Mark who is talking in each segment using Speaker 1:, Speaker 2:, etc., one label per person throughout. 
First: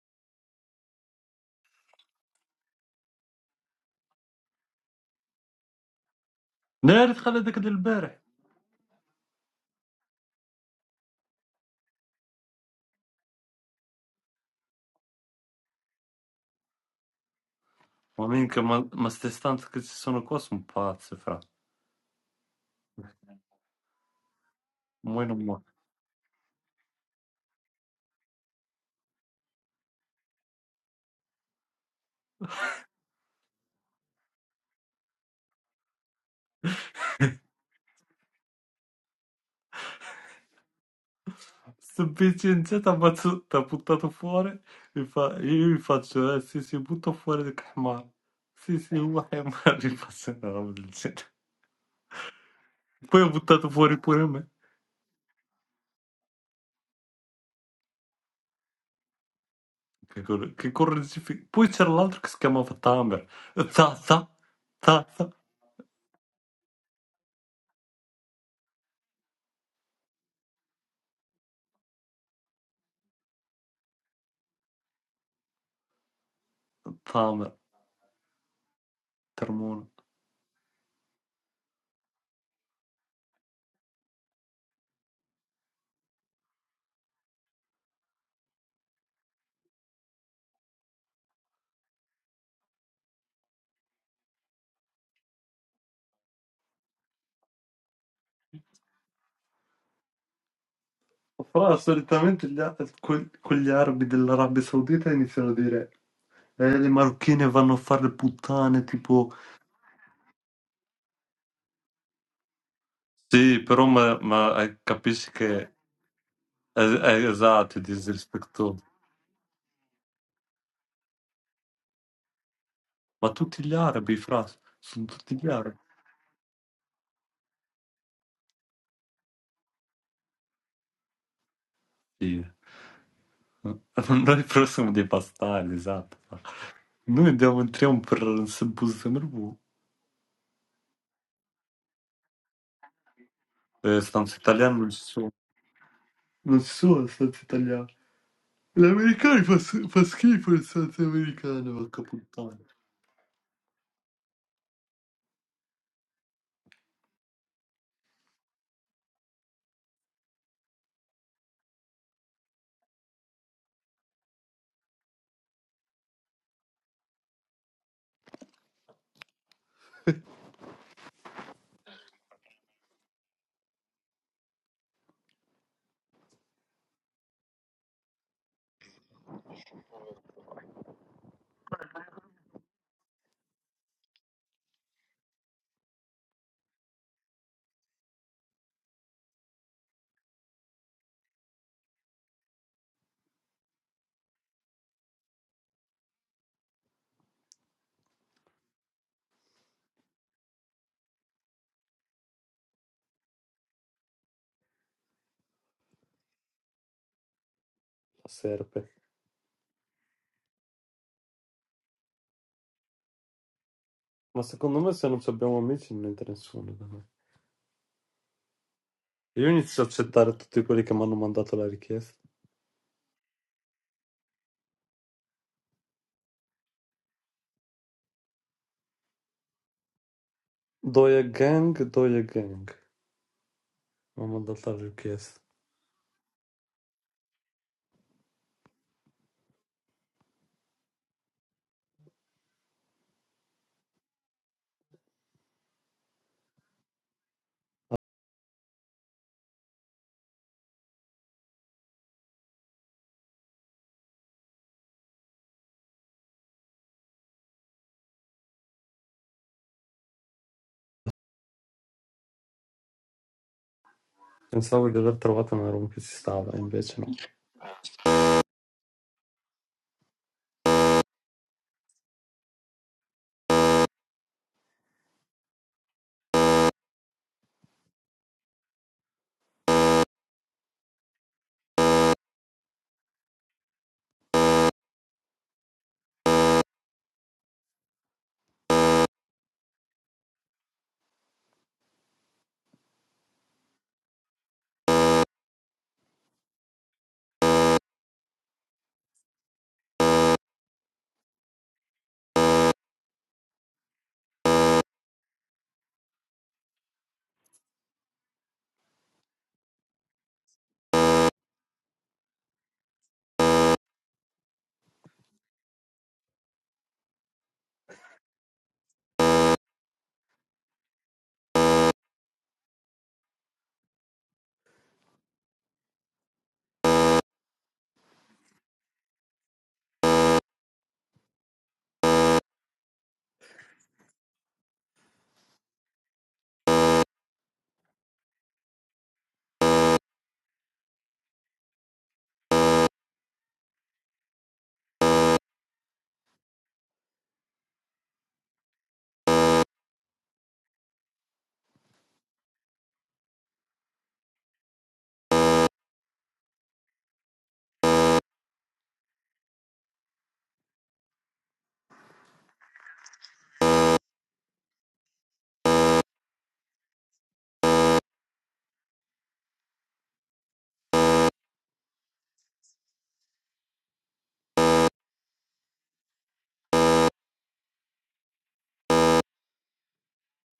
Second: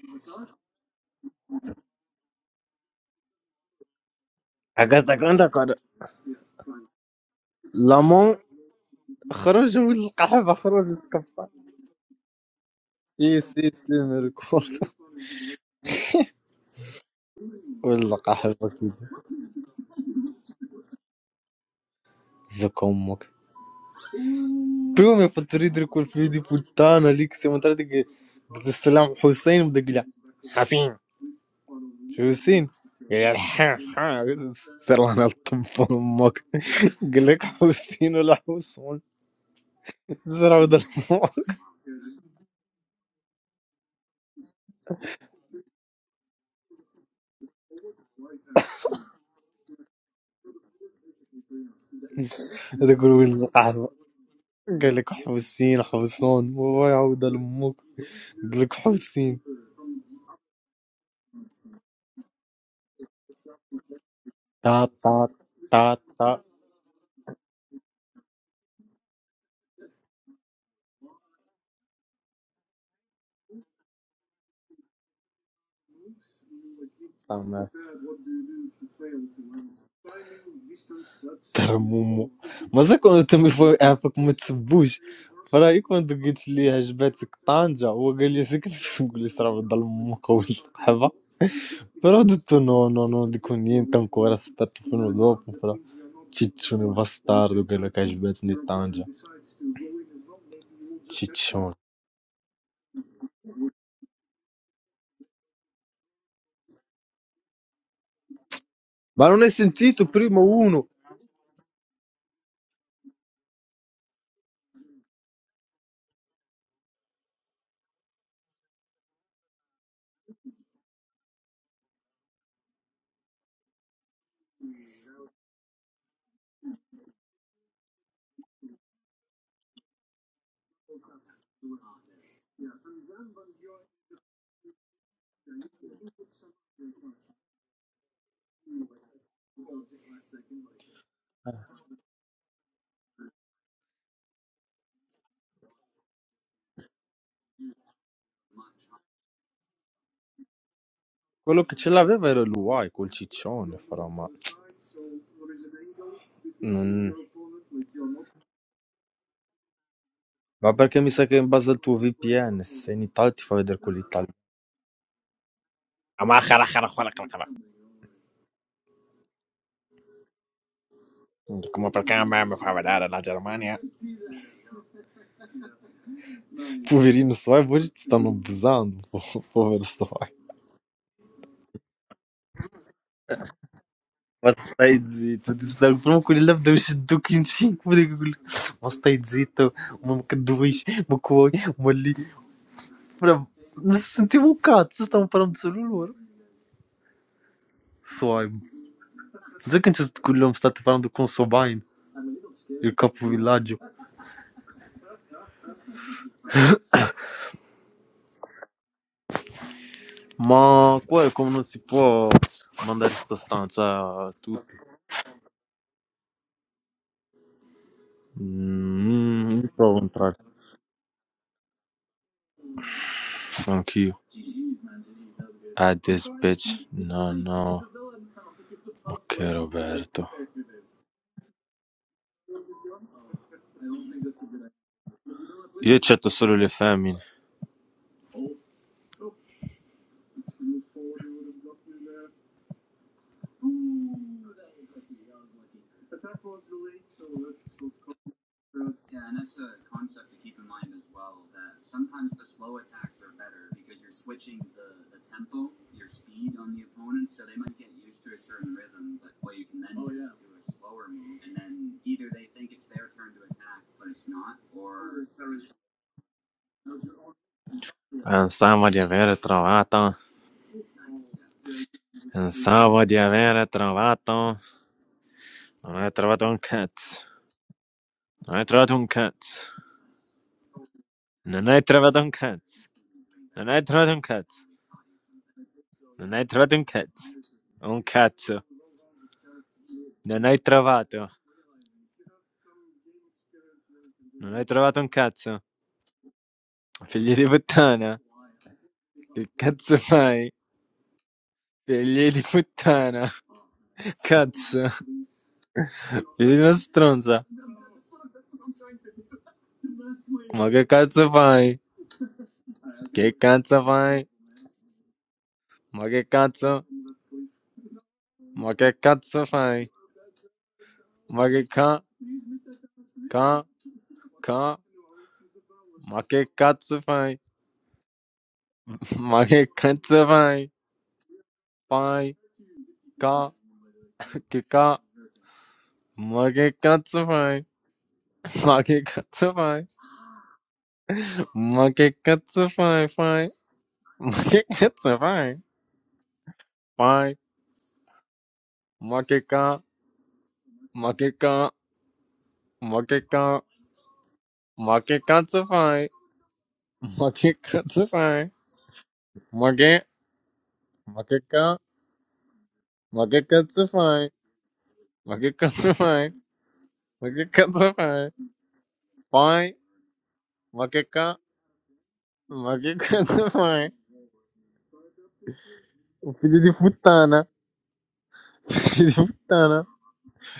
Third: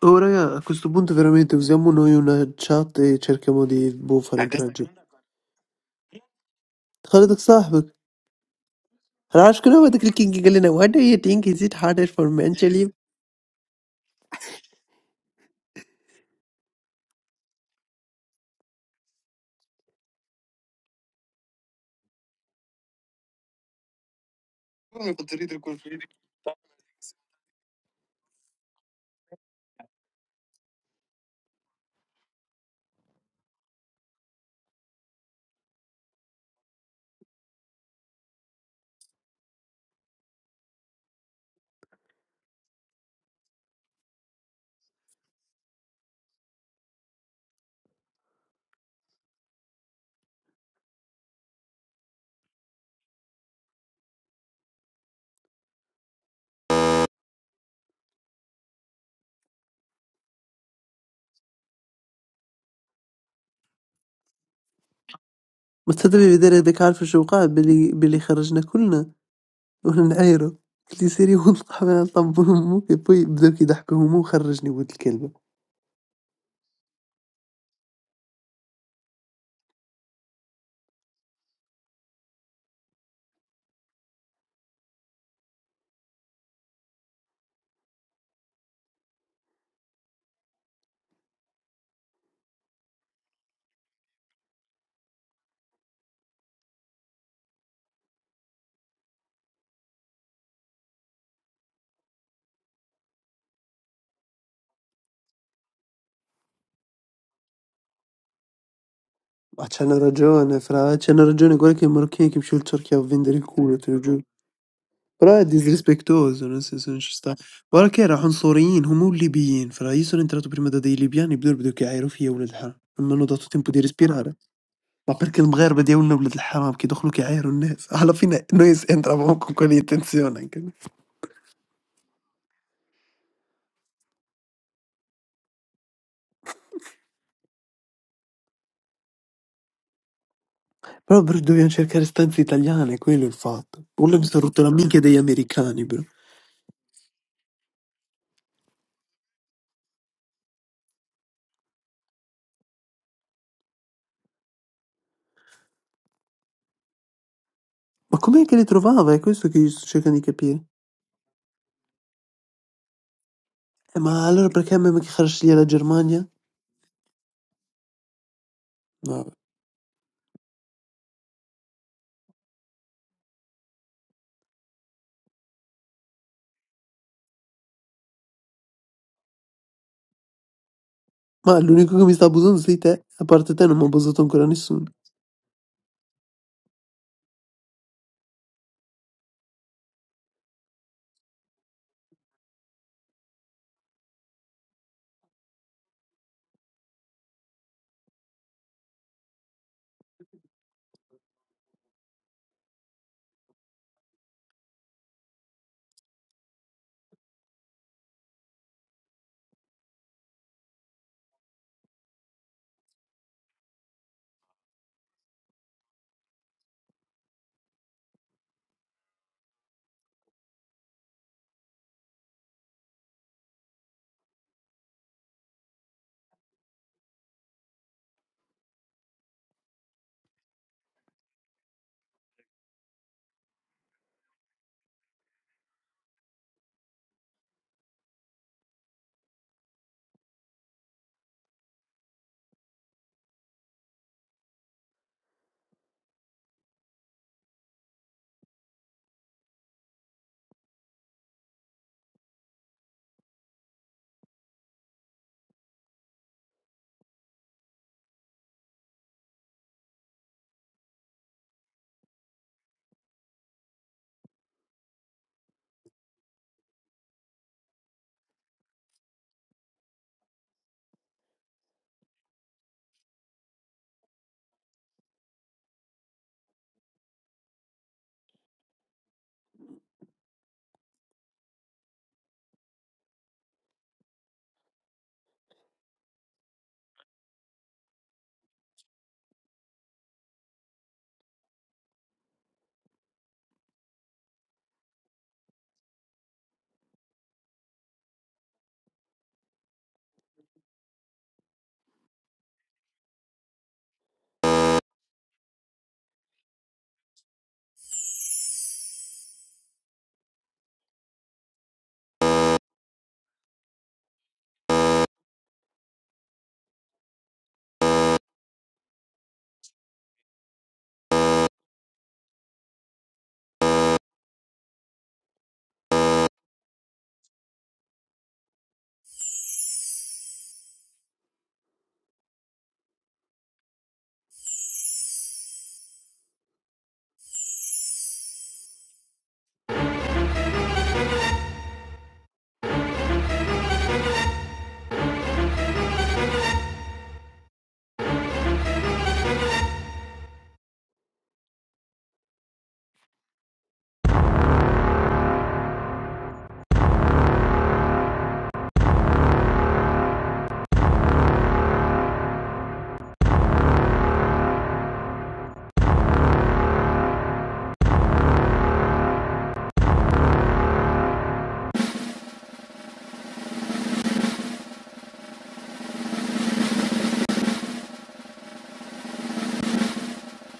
Speaker 1: Oh raga, a questo punto veramente usiamo noi una chat e cerchiamo di boh, fare incoraggio.
Speaker 2: قصدك عندك
Speaker 3: Nerf
Speaker 1: خالدك
Speaker 3: Khaled dak
Speaker 1: صاحبك
Speaker 3: il-berħ.
Speaker 2: لامون
Speaker 1: انا عارف شكون
Speaker 2: خرج
Speaker 1: هو هذاك الكينكي قال
Speaker 2: والقحبة
Speaker 1: لنا why
Speaker 2: خرج
Speaker 1: do you think
Speaker 2: السكفة
Speaker 1: is it harder for men to live
Speaker 2: سي سي سي ميركور
Speaker 3: Ma minke
Speaker 2: والقحبة
Speaker 3: ma ma
Speaker 2: كده
Speaker 3: stestant che ci sono qua sono pazzi, fra.
Speaker 2: زك أمك
Speaker 3: Muoio
Speaker 2: تومي
Speaker 3: non muoio.
Speaker 2: فتريد ريكول فيدي بوتانا ليك سي مطرتك السلام حسين بدك لا شو حسين قال ها ها سر انا الطب امك قال لك حسين ولا حسون زرع ود امك
Speaker 3: Sto Vincenzo t'ha ammazzato- t'ha buttato fuori. Mi fa, io gli faccio, eh sì sì, butto fuori del Khmar. Sì sì, uno Khmar, gli faccio una roba del genere.
Speaker 2: تقول
Speaker 3: Poi ho
Speaker 2: وين
Speaker 3: buttato
Speaker 2: القحبة
Speaker 3: fuori pure me.
Speaker 2: قال لك حسين حسون ويا ود امك قال لك حسين
Speaker 3: Che, cor- che correggifi- Poi c'era l'altro che si chiamava Tamer. Tazza,
Speaker 2: Ta ta
Speaker 3: tazza,
Speaker 2: ta ta
Speaker 1: مستدبي بدار هذاك عارف شو وقع باللي باللي خرجنا كلنا وانا نعايرو قلت لي سيري ونطلع من طب امك بوي بداو كيضحكوا هما وخرجني ولد الكلبه
Speaker 2: ta
Speaker 3: Tamer,
Speaker 2: ma
Speaker 3: Termona.
Speaker 2: Tera mumu Ma sai quando ti mi fai un po' come ti sbuci? Però io quando ti mi fai un po' come ti sbuci? Ho il giallo e io sai che ti fai un po' come ti sravo dal mumu col E va? Però ho detto no, no, no, dico niente ancora, aspetto fino dopo Ciccione va stardo quello che hai un po' come ti sbuci Ciccione
Speaker 3: Fra, solitamente gli, a- que- quegli arabi dell'Arabia Saudita iniziano a dire Eh, le marocchine vanno a fare le puttane,
Speaker 2: Ma
Speaker 3: tipo...
Speaker 2: non hai
Speaker 1: عاد شحال
Speaker 2: sentito prima
Speaker 1: نرجعو انا
Speaker 2: uno?
Speaker 1: فرا عاد شحال نرجعو نقول لك المروكيين كيمشيو لتركيا وفين داري
Speaker 3: Sì, però
Speaker 1: الكول
Speaker 3: ma, ma, eh, capisci
Speaker 1: Però è
Speaker 3: che...
Speaker 1: disrispettoso, nel
Speaker 3: È,
Speaker 1: senso non ci
Speaker 3: è
Speaker 1: sta.
Speaker 3: esatto, è
Speaker 1: Guarda che erano
Speaker 3: disrispettoso.
Speaker 1: عنصريين هما والليبيين، فاللي sono entrato prima da dei libiani بداو يبداو يعايروا فيا ولاد الحرام، non mi hanno
Speaker 3: Ma
Speaker 1: dato
Speaker 3: tutti
Speaker 1: tempo
Speaker 3: gli
Speaker 1: di
Speaker 3: arabi,
Speaker 1: respirare.
Speaker 3: fra, sono
Speaker 1: Ma
Speaker 3: tutti
Speaker 1: perché
Speaker 3: gli arabi.
Speaker 1: المغاربة دياولنا ولاد الحرام كيدخلوا كيعايروا الناس. Alla fine noi entravamo con quell'intenzione anche noi.
Speaker 3: Sì. Noi però siamo dei bastardi, esatto. Noi andiamo, entriamo per Sembus Merbu.
Speaker 1: Però bro dobbiamo cercare stanze italiane, quello è il fatto.
Speaker 3: Eh,
Speaker 1: Quello mi
Speaker 3: stanze
Speaker 1: sono rotto la
Speaker 3: italiane non ci
Speaker 1: minchia degli
Speaker 3: sono.
Speaker 1: americani bro.
Speaker 3: Non ci sono stanze italiane. Gli americani fa, fa schifo le stanze
Speaker 2: Quello
Speaker 3: americane,
Speaker 2: che ce
Speaker 3: vacca
Speaker 2: l'aveva era
Speaker 3: puttana.
Speaker 2: lui
Speaker 3: La
Speaker 2: Vai col ciccione, però ma... Mmm...
Speaker 1: Ma com'è che li trovava? È questo che io sto cercando di capire.
Speaker 2: Ma perché mi sa che è in base al tuo VPN, se sei in Italia ti fa vedere quello
Speaker 1: Eh ma
Speaker 2: italiano.
Speaker 1: allora perché a me ma che خرجت ليا la Germania?
Speaker 2: Ma cara, cara, cara, cara, cara.
Speaker 1: Vabbè.
Speaker 2: Como perché a me mi fa vedere la Germania? Poverino Soai, poi ti stanno abusando, po- povero Soai.
Speaker 1: Ma l'unico che mi sta abusando sei te, a parte te non mi ha abusato ancora
Speaker 2: Ma
Speaker 1: nessuno.
Speaker 2: stai zitto, ti stanno proprio quelli là devono uscire in 5, ma stai zitto, ma che due, ma coi, ma lì. Però, non sentivo un cazzo, stavano parlando solo loro. Soai, sai che non c'è quell'uomo state parlando con Sobain, il capovillaggio?
Speaker 3: serpe.
Speaker 2: Ma qua è come non si può mandare sta stanza a
Speaker 3: Ma
Speaker 2: tutti.
Speaker 3: secondo me se non ci abbiamo amici non entra nessuno. da noi. Io
Speaker 2: Mm, io
Speaker 3: inizio a
Speaker 2: provo a entrare.
Speaker 3: accettare tutti quelli che mi hanno mandato la richiesta.
Speaker 2: Anch'io. Add this bitch. No, no. Ok, Roberto.
Speaker 3: Doia Gang, Doia Gang. Mi hanno mandato la richiesta.
Speaker 2: Io accetto solo le femmine.
Speaker 3: Pensavo di aver trovato una room che ci stava, invece no.
Speaker 2: Pensavo di aver trovato. Pensavo di aver trovato. Non hai trovato un cazzo. Non hai trovato un cazzo. Non hai trovato un cazzo. Non hai trovato un cazzo. Non hai trovato un cazzo. Un cazzo. Non hai trovato. Non hai trovato un cazzo. Figli di puttana. Che cazzo fai? Figli di puttana. Cazzo. Figli di una stronza. Ma che cazzo fai? Che cazzo fai? Ma che cazzo? Ma che cazzo fai? Ma che ca... ca... ca... Ma che cazzo fai? Ma che cazzo fai? Fai... ca... che ca... Ma che cazzo fai? Ma che cazzo fai? Ma che cazzo fai? Fai... Ma che cazzo fai? Fai... Ma che ca... 負けかん、負けかん、負けかつファイ、負けかつファイ、負け、負けか、負けかつファイ、負けかつファイ、負けかつファイ、ファイ、負けか、負けかつファイ、filho de putana, filho de putana,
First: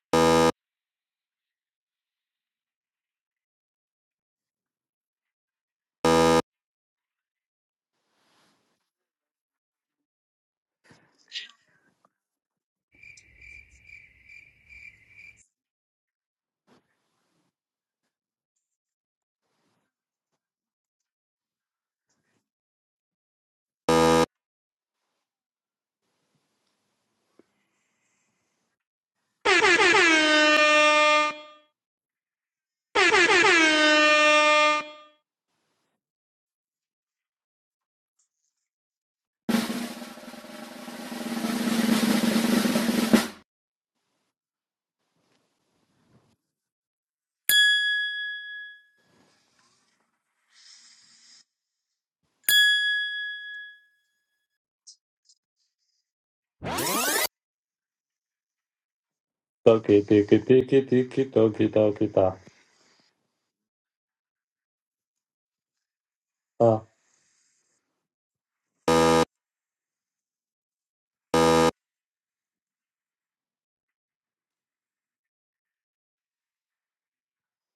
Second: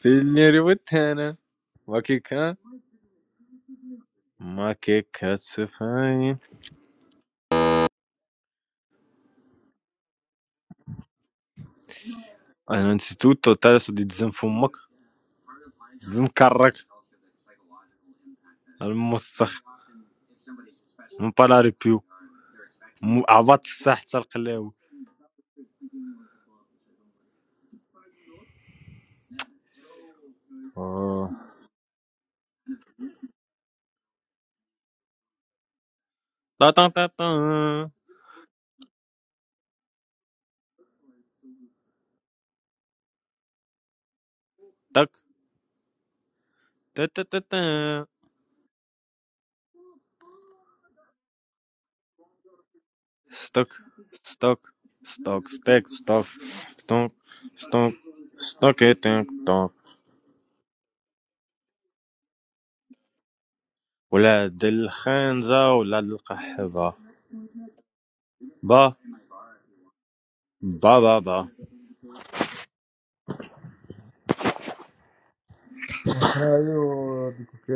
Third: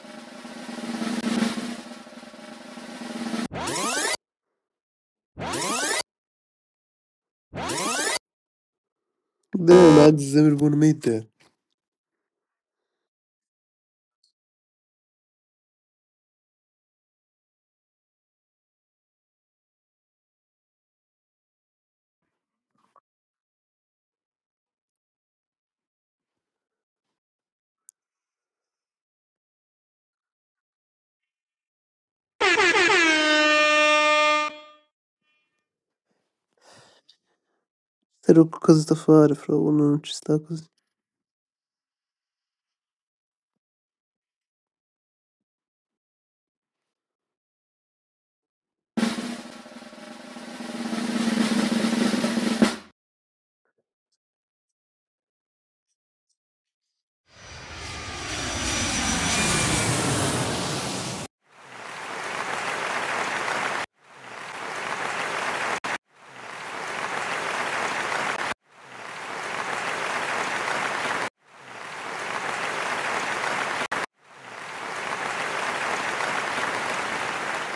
Speaker 2: filho de putana,負けか、負けかつファイ。Antes
Speaker 1: Devo ma Zimmerman
Speaker 2: de tudo, tratar de desenfumar, desencarrar, almoçar, não parar de piu. م- عبط الساعة حتى القلاوي اه طا طا طا طا
Speaker 1: Però che cosa sta a fare, fra? Uno non ci sta così.
Speaker 2: طك تا تا تا تا ستوك ستوك ستوك ستيك ستوك ستوك ستوك ستوك تيك توك
Speaker 3: Tocchi, tiki, tiki, tiki, tocchi, tocchi, ta.
Speaker 2: ولاد الخنزة ولاد
Speaker 3: Ah.
Speaker 2: القحبة با با با با ايوه ديك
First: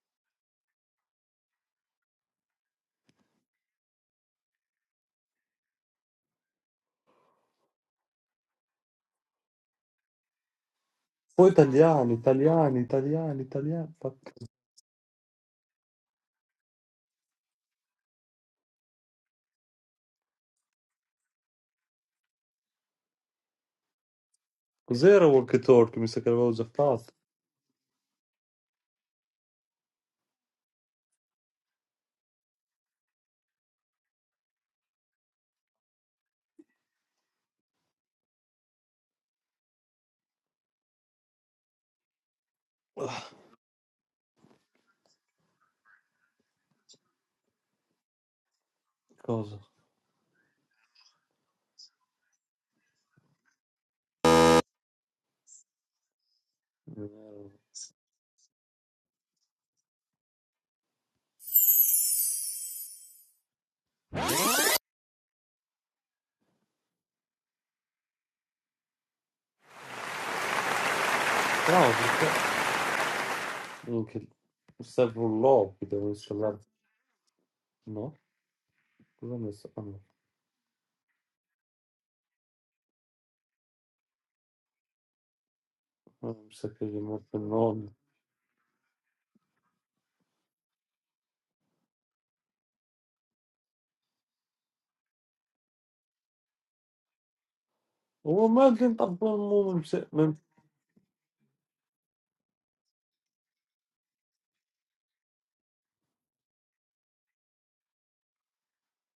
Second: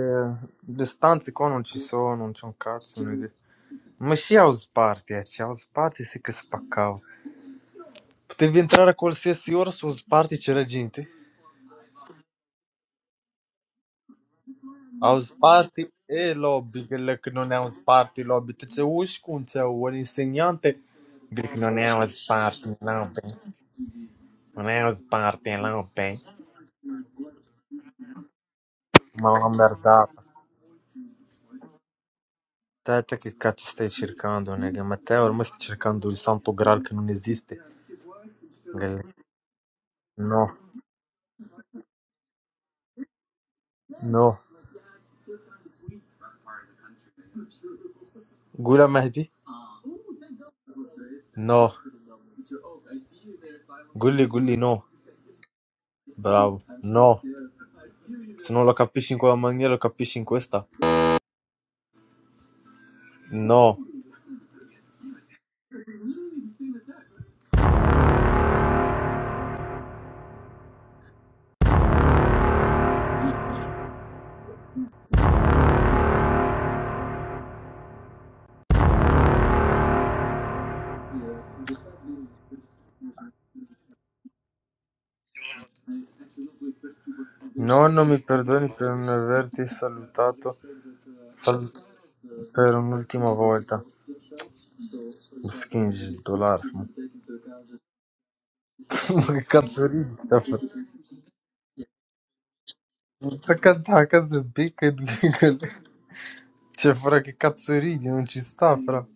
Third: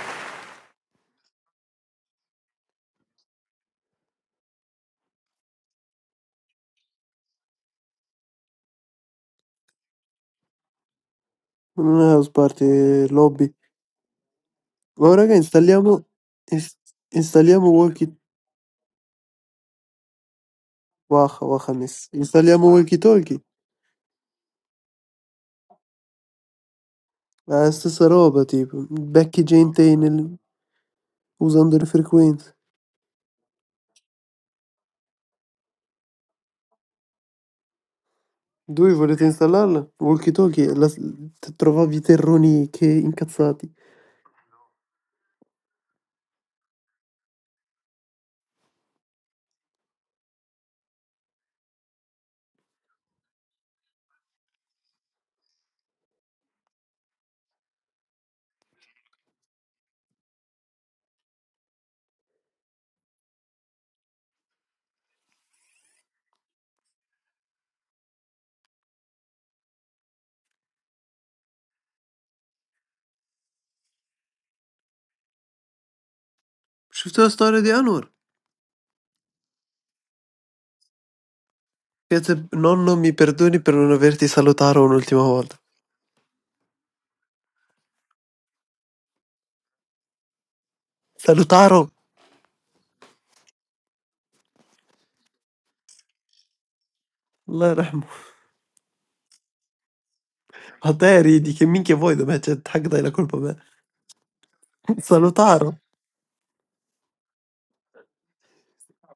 Speaker 2: لي ستانت يكونوا شي سون ونشون كارس ونودي ماشي عاوز بارتي هادشي عاوز بارتي سي كسبكاو بتبي انت راه كول سي سيورس وز بارتي تشرا
Speaker 3: Poi
Speaker 1: Non
Speaker 3: italiani,
Speaker 1: è house party,
Speaker 3: italiani,
Speaker 1: è
Speaker 3: italiani,
Speaker 1: lobby.
Speaker 3: italiani. fa-
Speaker 1: Ma
Speaker 2: House
Speaker 1: raga,
Speaker 2: party
Speaker 1: installiamo...
Speaker 2: e
Speaker 1: ins-
Speaker 2: lobby, quello che non è
Speaker 1: installiamo
Speaker 2: house
Speaker 1: walkie...
Speaker 2: party, lobby. Te c'è un c'è un insegnante
Speaker 1: Waha,
Speaker 2: quello che
Speaker 1: waha
Speaker 2: non è
Speaker 1: miss.
Speaker 2: house
Speaker 1: Installiamo
Speaker 2: party,
Speaker 1: walkie
Speaker 2: lobby.
Speaker 1: talkie.
Speaker 2: Non è house
Speaker 3: Cos'era
Speaker 2: party,
Speaker 3: Walk
Speaker 2: è
Speaker 3: e Talk? Mi
Speaker 2: lobby.
Speaker 3: sa che l'avevo già fatto.
Speaker 1: La stessa roba, tipo.
Speaker 2: Ma
Speaker 1: Becchi
Speaker 2: una
Speaker 1: gente
Speaker 2: merdata.
Speaker 1: nel- usando le frequenze.
Speaker 2: Te, te che cazzo stai cercando, nega? Ma te ormai stai cercando il santo graal che non esiste.
Speaker 1: Voi
Speaker 2: Quello-
Speaker 1: volete installarla? Walkie
Speaker 2: No,
Speaker 1: talkie, la... t- trovavi terroni che
Speaker 3: Ah,
Speaker 1: incazzati.
Speaker 2: no. Gula Mehdi?
Speaker 3: Cosa?
Speaker 2: No. Gulli Gulli no. Bravo. No.
Speaker 3: Eh,
Speaker 2: Se non lo capisci in quella maniera, lo capisci in questa. No.
Speaker 3: Bravo, perché... Minchia, serve un lobby, devo installare...
Speaker 1: Scritto la storia di Anwar.
Speaker 3: No? Cosa ho messo? Ah, no.
Speaker 1: Piazza, nonno, mi perdoni per non averti salutato un'ultima volta.
Speaker 3: Ah, mi sa che gli ho messo il nome.
Speaker 2: Nonno, mi perdoni per non averti salutato. Sal-
Speaker 1: Salutaro!
Speaker 2: Era un'ultima volta. مسكين جد الله يرحمه
Speaker 1: La ramo.
Speaker 3: هو ما كان طبعا مو ممس...
Speaker 2: كاتسوريدي
Speaker 3: مم...
Speaker 2: تفر
Speaker 1: Alteri di che minchia vuoi da me? Cioè, anche dai la colpa a
Speaker 2: انت
Speaker 1: me.
Speaker 2: كتضحك بيك تقول
Speaker 1: Salutaro.
Speaker 2: شوف راكي كاتسوريدي وانتي ستافرة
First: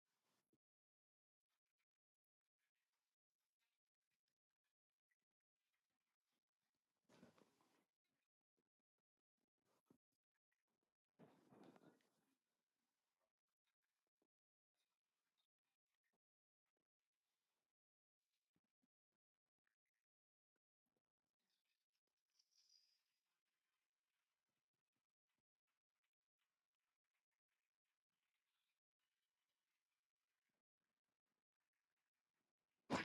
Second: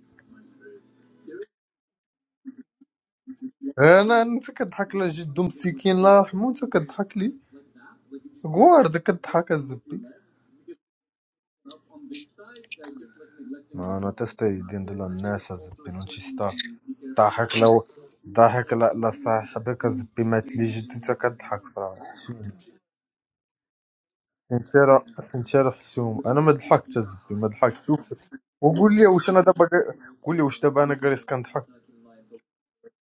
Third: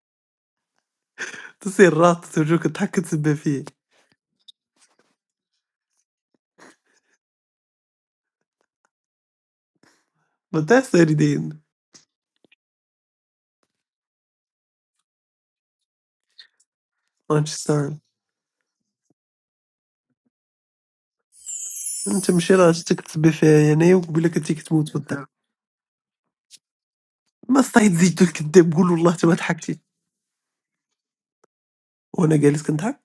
Speaker 1: Tu sei il ratto, ti giuro che tacco tibbi
Speaker 2: انا انت كتضحك لا جدو مسكين الله يرحمه انت كتضحك لي غوارد كتضحك الزبي
Speaker 1: Ma te stai ridendo.
Speaker 2: انا تستري دين دول الناس الزبي وانتي ستار
Speaker 1: Non ci
Speaker 2: ضحك لو
Speaker 1: stanno.
Speaker 2: ضحك لا لا صاحبك الزبي مات لي جدو انت كتضحك
Speaker 1: Non c'è مشكلة عشان تك تسبي فيا انا وقبل لك تجيك تموت في
Speaker 2: سنشيرة
Speaker 1: الدار
Speaker 2: سنشيرة حشوم انا ما ضحكتش الزبي ما
Speaker 1: ما
Speaker 2: ضحكت
Speaker 1: استعيد
Speaker 2: شوف
Speaker 1: زيد الكذاب قول
Speaker 2: وقول لي
Speaker 1: والله انت
Speaker 2: واش
Speaker 1: ما
Speaker 2: انا دابا
Speaker 1: ضحكتي
Speaker 2: قا- قول لي واش دابا انا جالس كنضحك
Speaker 1: وانا جالس كنضحك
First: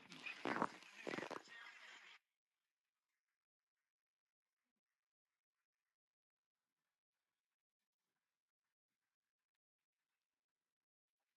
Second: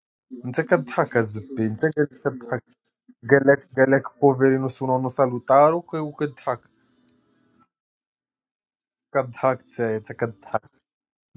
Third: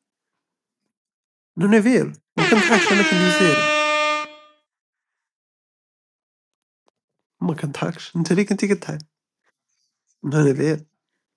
Speaker 2: انت كضحك الزبي انت
Speaker 1: نو فير
Speaker 2: جالس
Speaker 1: ما
Speaker 2: كضحك
Speaker 1: كنضحكش انا كنت
Speaker 2: قال لك
Speaker 1: سير
Speaker 2: قال لك بوفيرينو سونونو سالوتارو وك- وكضحك
Speaker 1: ما كنضحكش انت ليه كنتي كتضحك
Speaker 2: كضحك تايا انت
Speaker 1: نو
Speaker 2: كضحك
Speaker 1: فير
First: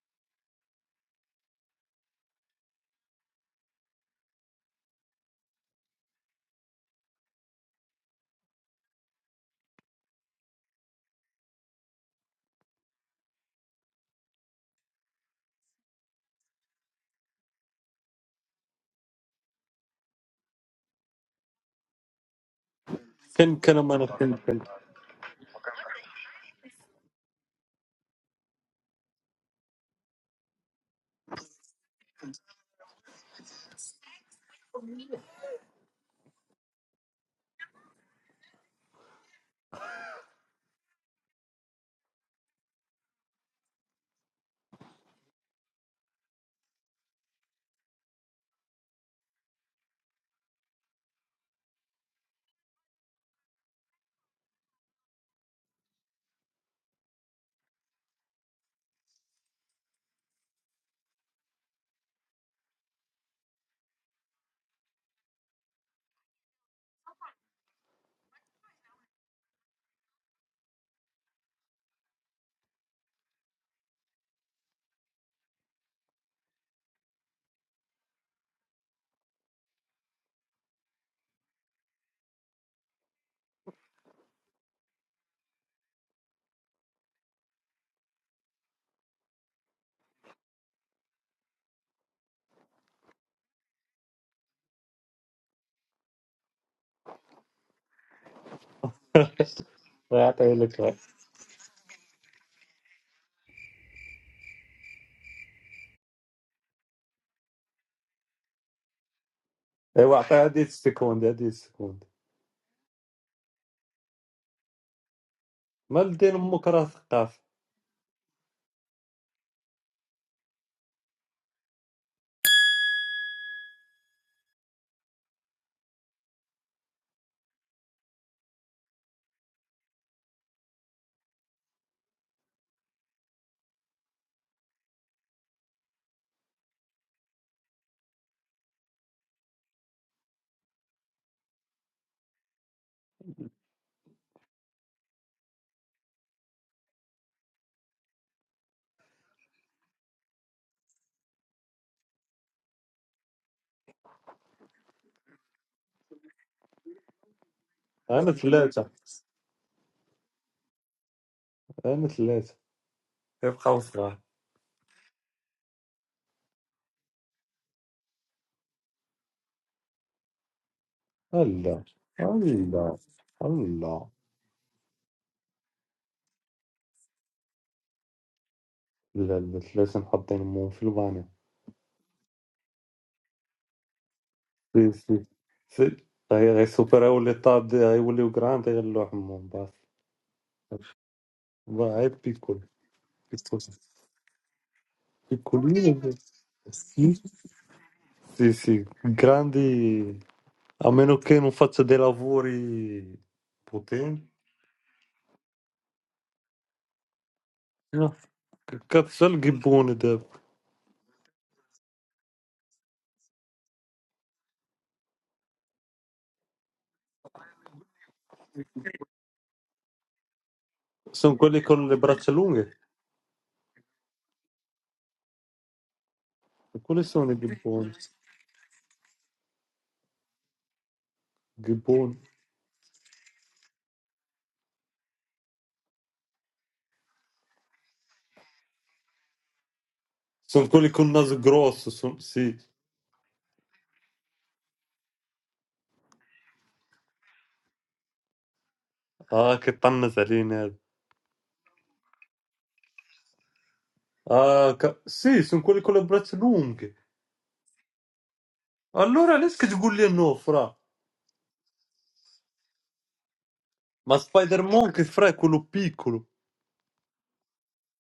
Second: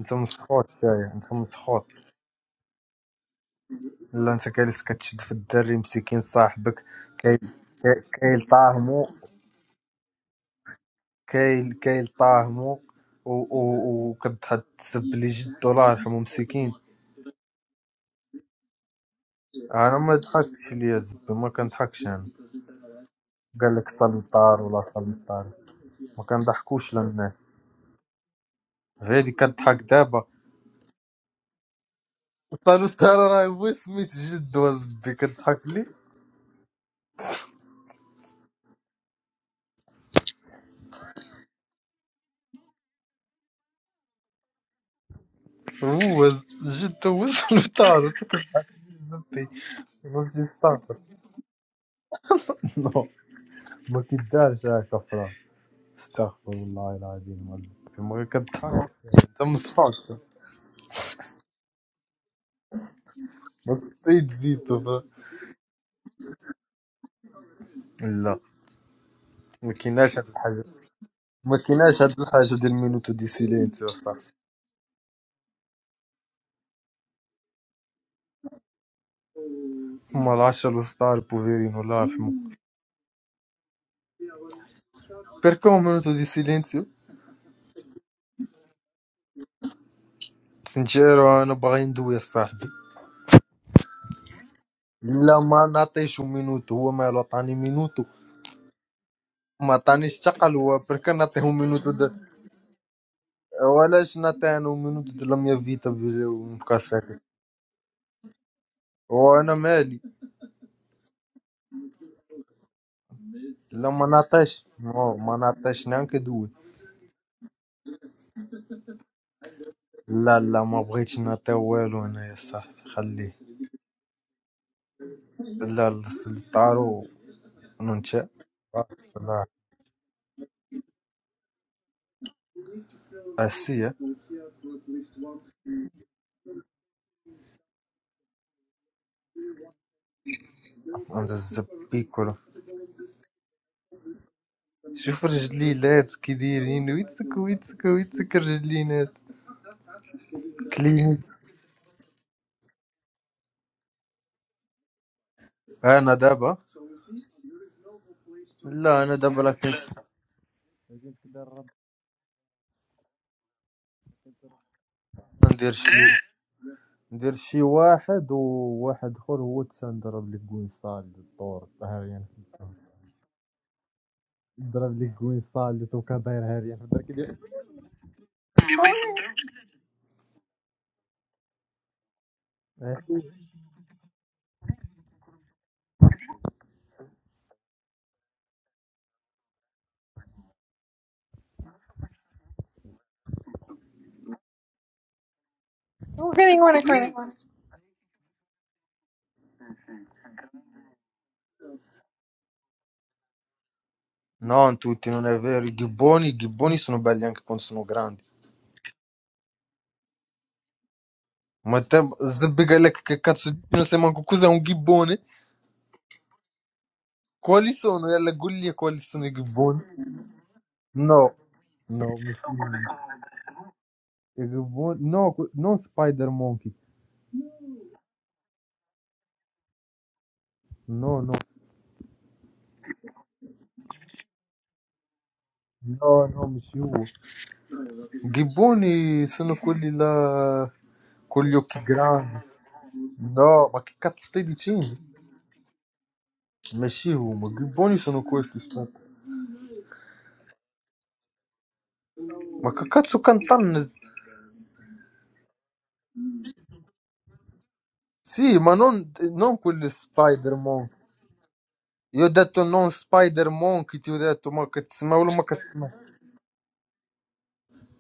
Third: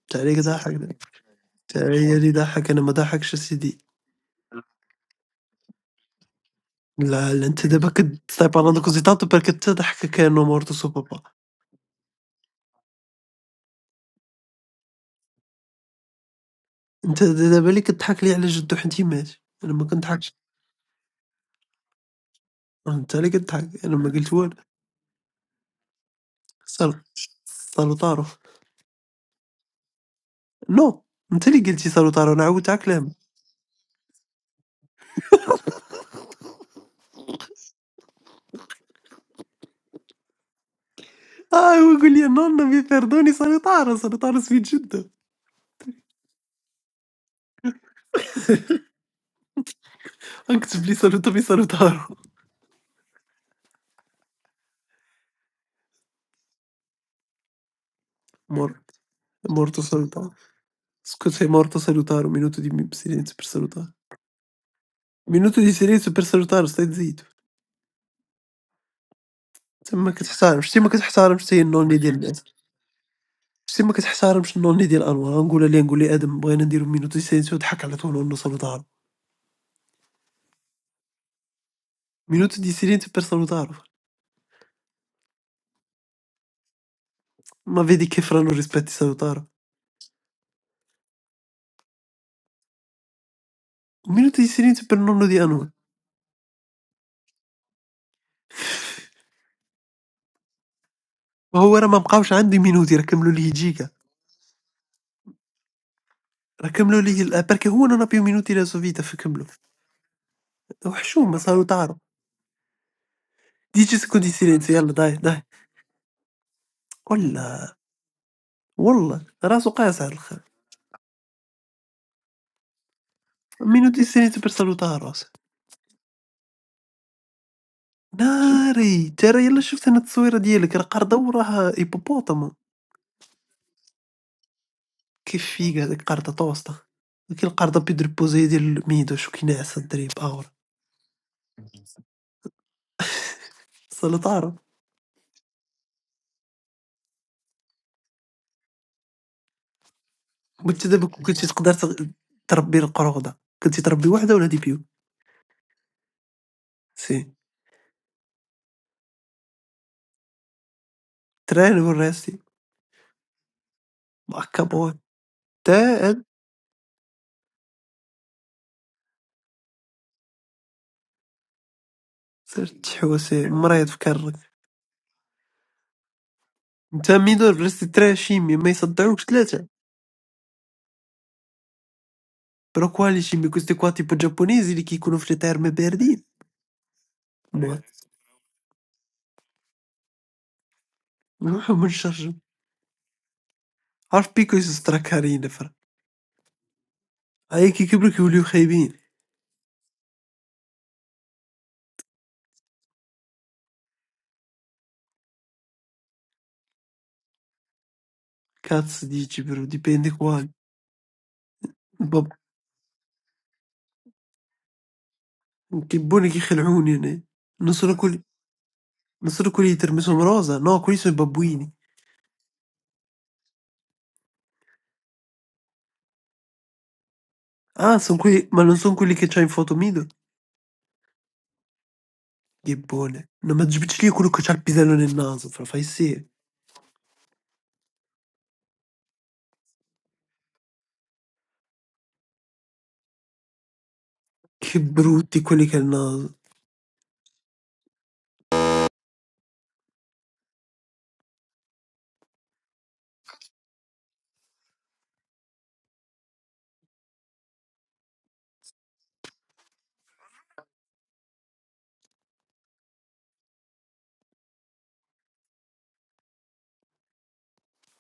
Speaker 2: انت
Speaker 1: انت عليك
Speaker 2: مسخوط
Speaker 1: ضحك انت
Speaker 2: تايا انت مسخوط
Speaker 1: عليا اللي ضحك انا ما ضحكش يا سيدي
Speaker 2: لا انت جالس كتشد في الدري مسكين صاحبك
Speaker 1: لا
Speaker 2: كاي
Speaker 1: لا انت دابا
Speaker 2: كاي كاي
Speaker 1: كتسطيب على دوك
Speaker 2: طاهمو
Speaker 1: زيتات برك تضحك كانه مورتو سو بابا
Speaker 2: كاي كاي طاهمو و- و- وكتحط تسب لي جدو الله يرحمه مسكين
Speaker 1: أنت د- دابا اللي كضحك لي على جدو حنتي مات، أنا ما
Speaker 2: انا ما
Speaker 1: كنضحكش،
Speaker 2: ضحكش ليا الزبي ما كنضحكش انا
Speaker 1: أنت اللي
Speaker 3: كان
Speaker 2: قال
Speaker 3: كان
Speaker 1: كضحك،
Speaker 2: لك
Speaker 3: ما
Speaker 1: أنا ما قلت
Speaker 3: نتكلم
Speaker 1: والو،
Speaker 3: كان
Speaker 2: سلطار ولا سلطار ما كنضحكوش
Speaker 1: سال
Speaker 2: للناس
Speaker 1: سالوتارو،
Speaker 2: غير اللي كضحك دابا
Speaker 1: نو أنت اللي قلتي سالوتارو أنا عاودت على كلامك،
Speaker 2: سلطار راه هو سميت جد وزبي كضحك لي
Speaker 1: آه هو يقول لي نونا مي بيردوني سالوتارو سالوتارو سميت جدو،
Speaker 2: هو جد هو سلطار وانت كتضحك لي زبي فهمتي
Speaker 1: غنكتب لي
Speaker 2: استغفر
Speaker 1: سالوتو بي سالوتارو،
Speaker 2: نو ما كيدارش هكا فرا استغفر الله العظيم والله. ما
Speaker 1: مور
Speaker 2: كتضحك انت
Speaker 1: مورتو
Speaker 2: مصفاك
Speaker 1: سالوتارو، سكوت هي مورتو سالوتارو مينوتو دي مي- سيلينتو بير
Speaker 2: ما
Speaker 1: سالوتارو،
Speaker 2: تستيد زيتو
Speaker 1: مينوتو دي سيلينتو بير سالوتارو ستا تزيدو،
Speaker 2: لا ما
Speaker 1: تما
Speaker 2: كايناش هاد
Speaker 1: كتحترم
Speaker 2: الحاجه
Speaker 1: شتي ما كتحترمش
Speaker 2: ما
Speaker 1: حتى هي النون اللي
Speaker 2: كايناش
Speaker 1: ديال
Speaker 2: هاد
Speaker 1: الناس.
Speaker 2: الحاجه ديال مينوتو دي
Speaker 1: شتي
Speaker 2: سيلينسيو
Speaker 1: ما
Speaker 2: صافي
Speaker 1: كتحترمش النوني ديال أنور، غنقولها ليه نقول ليه آدم بغينا نديرو Minuto di silenzio ضحك على طول ونو salutaru.
Speaker 2: هما العشرة ولا 16 بوفيرين الله يرحمه
Speaker 1: Minuto di silenzio per salutaro.
Speaker 2: بيركو مينوتو دي سيلينسيو
Speaker 1: ما vedi che fra non rispetti salutaro.
Speaker 2: سنجيرو انا باغي ندوي صاحبي
Speaker 1: Minuto di silenzio per nonno di
Speaker 2: لا ما
Speaker 1: Anwar.
Speaker 2: نعطيش مينوتو هو مالو عطاني مينوتو ما عطانيش
Speaker 3: يعطي
Speaker 2: تقل هو
Speaker 3: لك راه.
Speaker 2: برك نعطيه
Speaker 1: وهو راه
Speaker 2: مينوتو
Speaker 1: ما
Speaker 2: د...
Speaker 1: بقاوش عنده مينوتي راه كملوا ليه جيكا
Speaker 2: ولاش نعطي انا مينوتو د لاميا فيتا
Speaker 1: راه كملوا
Speaker 2: مكاساتي
Speaker 1: ليه ال- آه، برك هو نون ابيو مينوتي لا سو فيتا فكملوا
Speaker 2: وانا مالي
Speaker 3: ايوا عطي هادي السكوند
Speaker 1: وحشومه
Speaker 3: هادي
Speaker 1: سالوتارو
Speaker 3: السكوند
Speaker 2: لا
Speaker 1: ديجي
Speaker 2: ما
Speaker 1: سكو دي
Speaker 2: نعطيش
Speaker 1: سيلينسيو يلا
Speaker 2: ما
Speaker 1: داي
Speaker 2: ما
Speaker 1: داي
Speaker 2: نعطيش انا
Speaker 3: مالدين
Speaker 2: كدوي
Speaker 3: امك راه ثقاف
Speaker 1: ولا والله راسو قاس على
Speaker 2: لا
Speaker 1: الخير
Speaker 2: لا ما بغيتش نعطي والو انا يا صاحبي خليه
Speaker 1: مينوتي دي سيلينسيو بير سالوتارو
Speaker 2: لا لا الطارو Nunca
Speaker 1: ناري ترى
Speaker 2: لا
Speaker 1: يلا شفت انا التصويره ديالك راه قرده وراه هيبوبوطام
Speaker 2: آسيا
Speaker 1: كيف فيك هذيك قرضة توسطة كي القرضة بيدربوزي يدير الميدو شو كي ناعس الدريب اغور
Speaker 2: عند الزبيكولة
Speaker 1: صلاة تعرف
Speaker 2: شوف رجليلات كي دايرين ويتسك ويتسك ويتسك رجلينات
Speaker 1: وانت دابا
Speaker 2: كلينيك
Speaker 1: كون كنتي تقدر تغ- تربي القرودة كنتي تربي وحدة ولا دي بيو
Speaker 2: انا دابا
Speaker 1: سي
Speaker 3: انا ثلاثة
Speaker 2: لا انا دابا لا كنس
Speaker 1: تران
Speaker 3: انا
Speaker 1: وراسي
Speaker 3: ثلاثة يبقاو صغار
Speaker 1: هكا بغا
Speaker 2: ندير
Speaker 1: تا أن
Speaker 2: شي ندير شي واحد وواحد اخر هو تنضرب لك كوين صالد
Speaker 3: لا
Speaker 2: الدور
Speaker 3: لا
Speaker 2: هاريان
Speaker 1: صرت
Speaker 3: لا
Speaker 1: تحوسي مريض في
Speaker 3: لا
Speaker 1: كرك
Speaker 2: ضرب لك كوين صالد وكا داير هاريان في الدار
Speaker 1: انت
Speaker 2: كيدير
Speaker 1: ميدو رستي تران شيمي ما يصدعوكش
Speaker 3: لا
Speaker 1: ثلاثة
Speaker 3: ثلاثة محطين امهم في البانيو
Speaker 1: بروكوالي شيمي كوستي كوا تيبو جابونيزي اللي
Speaker 3: سي
Speaker 1: كيكونوا
Speaker 3: سي
Speaker 1: في لي تاير ما
Speaker 3: سي
Speaker 1: باردين
Speaker 3: غي غي سوبر غيولي طاد غيوليو كراند غيلوح امهم باص
Speaker 1: نروحو من
Speaker 3: غير
Speaker 1: الشرجم
Speaker 3: بيكول بيكول
Speaker 1: عارف بيكو يسطرا كارين فرق
Speaker 3: بيكول
Speaker 1: هاي كي كبروا كيوليو
Speaker 3: Sì, sì,
Speaker 1: خايبين
Speaker 3: grandi, a meno che non faccia dei lavori potenti.
Speaker 2: نو انتو تينو نافير يجيبوني يجيبوني سنو باليان كيكون سنو
Speaker 3: No, che
Speaker 1: Cazzo
Speaker 3: cazzo è il
Speaker 1: dici però,
Speaker 3: gibbone?
Speaker 1: dipende
Speaker 3: de-
Speaker 1: qua.
Speaker 2: Matamba,
Speaker 1: Boh,
Speaker 2: zibigale kakatsu nasema nguku za ngibone
Speaker 1: che buoni che Heluni, eh. Non sono
Speaker 2: kwalisono
Speaker 1: quelli,
Speaker 2: yala gulia kwalisono
Speaker 1: non sono quelli di
Speaker 2: igibone
Speaker 1: Termesomo Rosa, no, quelli sono i
Speaker 2: no
Speaker 3: Sono quelli
Speaker 1: babbuini.
Speaker 3: con le
Speaker 2: no
Speaker 3: braccia lunghe?
Speaker 2: mshiu igibone no ku- no que- non spider monkey
Speaker 3: Quelli sono i gibboni.
Speaker 1: Ah, sono quelli, ma non sono quelli che c'ha in foto Mido?
Speaker 2: no no
Speaker 3: Gibboni.
Speaker 1: Che buone. No, ma Gibicilli è quello che c'ha il pisello nel naso, fra fai sì.
Speaker 2: no no mshiu giboni sono quelli
Speaker 3: Sono
Speaker 2: là
Speaker 3: quelli con il naso
Speaker 2: con gli occhi
Speaker 3: grosso, son-
Speaker 2: grandi
Speaker 3: sì.
Speaker 2: no ma che cazzo stai
Speaker 1: Che
Speaker 2: dicendo
Speaker 1: brutti quelli che ha il naso.
Speaker 2: mshiu ma giboni sono questi aspetta
Speaker 3: Ah, che pannasaline.
Speaker 2: ma che cazzo cantano
Speaker 3: Ah, ca- sì, sono quelli con le braccia lunghe.
Speaker 2: sì ma non
Speaker 3: Allora lei
Speaker 2: non
Speaker 3: che
Speaker 2: quelli
Speaker 3: sgugliano,
Speaker 2: spider
Speaker 3: fra.
Speaker 2: يو ذات نون سبايدر مونكي
Speaker 3: Ma
Speaker 2: تو ذات ما
Speaker 3: Spider-Man che
Speaker 2: كتسمع
Speaker 3: fra è
Speaker 2: ولا ما
Speaker 3: quello
Speaker 2: كتسمع
Speaker 3: piccolo.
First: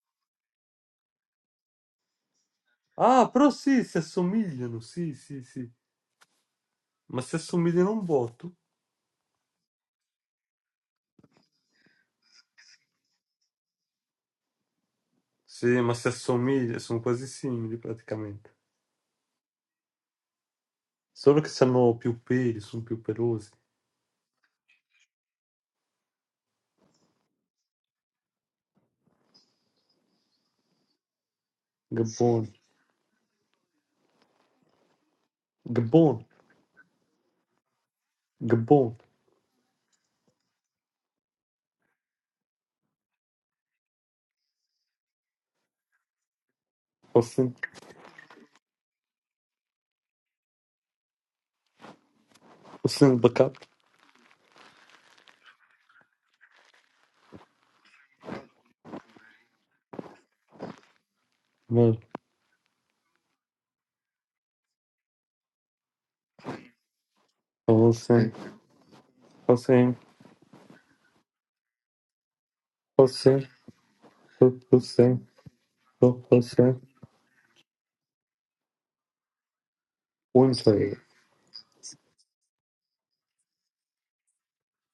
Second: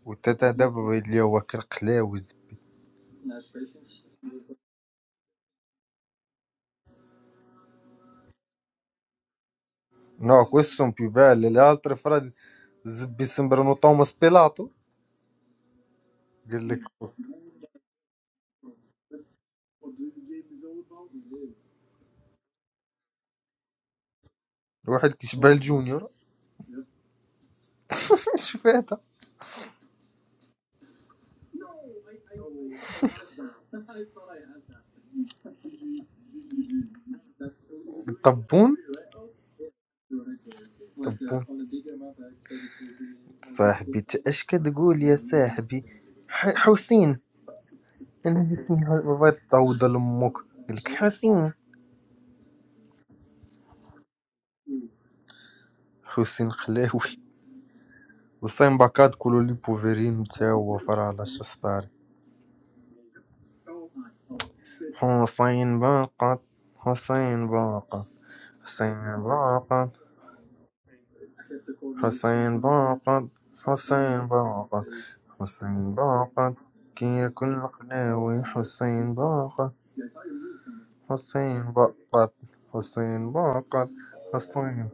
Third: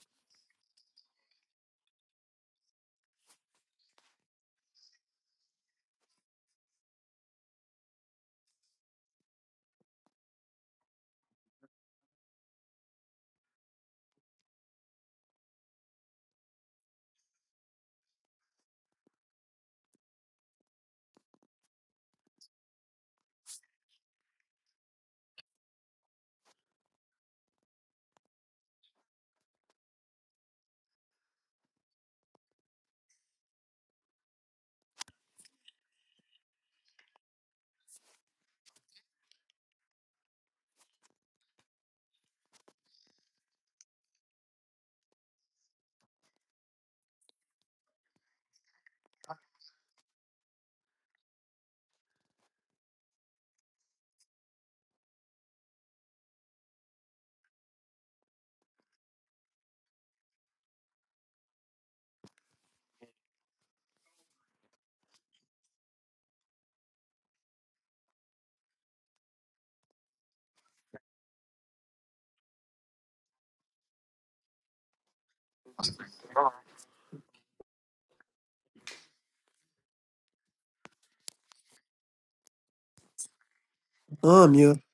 Speaker 2: وتا تا دابا اللي هو كالقلاوي زب-
Speaker 3: Ah, però sì, si assomigliano, sì, sì, sì. Ma si assomigliano un botto.
Speaker 2: نوع كوسهم بيبال الالتر فراد زبي سمبرنو توماس بيلاطو
Speaker 3: Sì, ma si
Speaker 2: قال
Speaker 3: assomiglia,
Speaker 2: لك
Speaker 3: sono quasi simili praticamente. Solo che hanno più peli, sono più pelosi. Sì,
Speaker 2: واحد كيشبه الجونيور شوف هذا
Speaker 3: Gabboni, gabboni,
Speaker 2: طبون
Speaker 3: gabboni.
Speaker 2: طبون صاحبي انت اش كتقول يا صاحبي ح- حسين
Speaker 3: Hossein,
Speaker 2: انا اسمي ه- ما بغيت تعوض لامك قال لك حسين
Speaker 3: Hossein Bakat.
Speaker 2: حسين خلاوي وسين باكاد كولو لي بوفيرين تا هو فرالا شستار
Speaker 3: Bello.
Speaker 2: حسين باقت حسين باقت
Speaker 3: Hossein, eh,
Speaker 2: حسين
Speaker 3: Hossein,
Speaker 2: باقت حسين باقت
Speaker 3: Hossein,
Speaker 2: حسين باقت
Speaker 3: Hossein,
Speaker 2: حسين باقت
Speaker 3: Hossein.
Speaker 2: كيك القلاوي حسين باقت
Speaker 3: Winfrey.
Speaker 2: حسين باقت حسين باقت
Speaker 1: Ah, mio.
Speaker 2: حسين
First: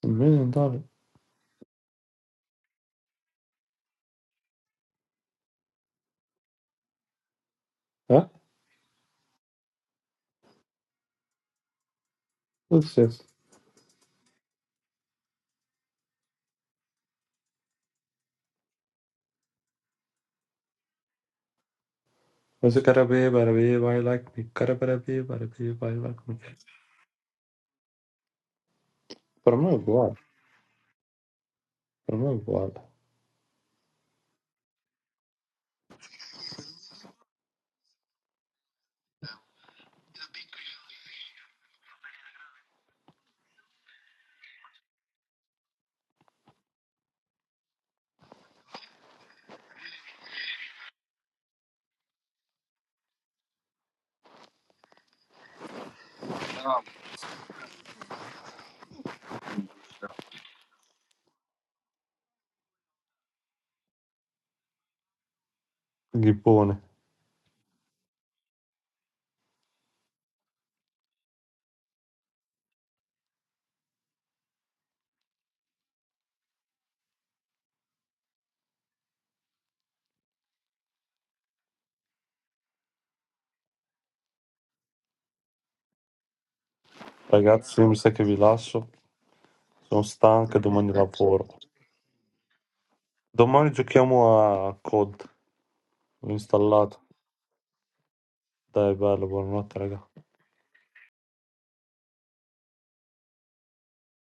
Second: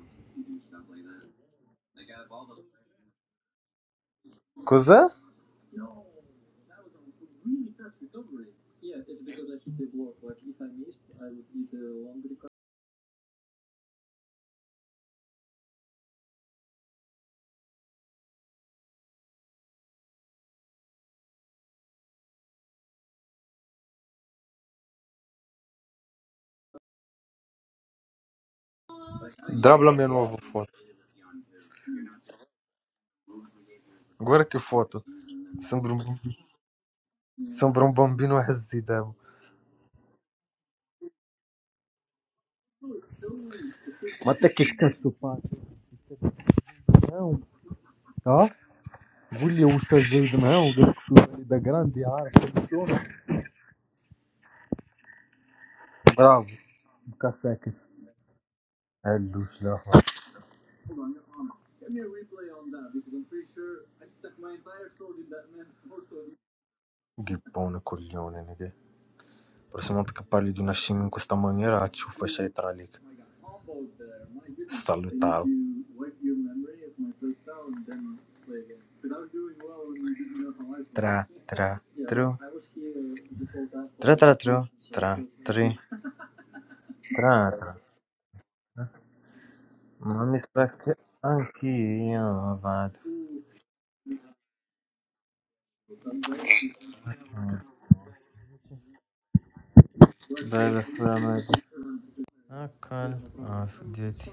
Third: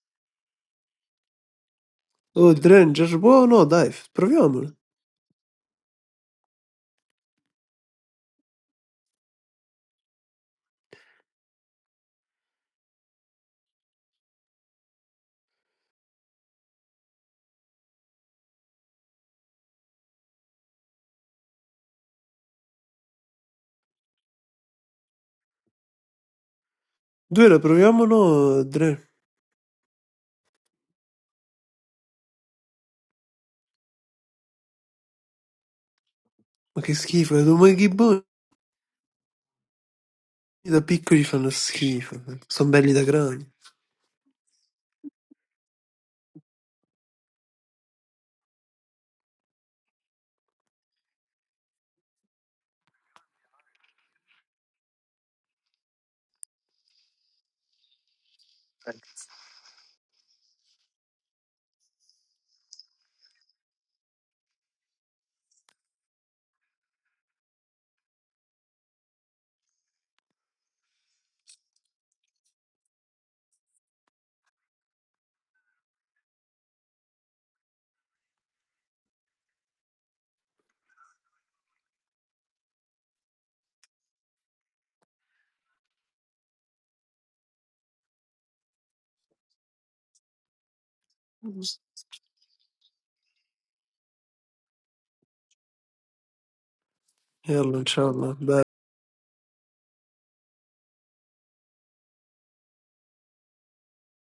Speaker 3: Un million dollar.
Speaker 1: Oh, Dren, già buono, dai, f- proviamolo.
Speaker 2: Cos'è?
Speaker 3: Eh? Hossein. Hossein Karabè, Barabè, I like me. Karabarabè, Barabè, I like me.
Speaker 1: Due la proviamolo, Dren.
Speaker 3: Per me è
Speaker 2: Drab la mia
Speaker 3: uguale,
Speaker 2: nuova foto.
Speaker 3: per me è uguale.
Speaker 2: Agora que foto. Sembra um,
Speaker 1: Ma che schifo, eh, ma
Speaker 2: sembra
Speaker 1: che
Speaker 2: um
Speaker 1: buoni.
Speaker 2: bambino esitevo.
Speaker 1: Da piccoli fanno schifo, sono belli da grandi.
Speaker 2: Ma te che cazzo fai? Não, tá? Bulha O usare il não, da grande área. Bravo. Tocca a Sackett. Eh, Lucio Dalla-
Speaker 3: Gibbone.
Speaker 2: Ghippone coglione, nigga. Prossima volta che parli di una scimmia in questa maniera, ci ufficiai tra lì. Salutavo. Tra, tra, tru, tra, tra, tru, tra, tri, tra,
Speaker 3: Ragazzi,
Speaker 2: tra.
Speaker 3: io mi sa che vi lascio. Sono
Speaker 2: Ma mi
Speaker 3: stanca,
Speaker 2: sa
Speaker 3: domani
Speaker 2: che
Speaker 3: lavoro.
Speaker 2: anch'io vado.
Speaker 3: Domani giochiamo a COD installato.
Speaker 1: E
Speaker 2: Mm.
Speaker 1: allora, ciao, va, beh.
Speaker 3: Dai, bello, buonanotte, raga.
Speaker 2: Bella sabato. Accal, As, dieci.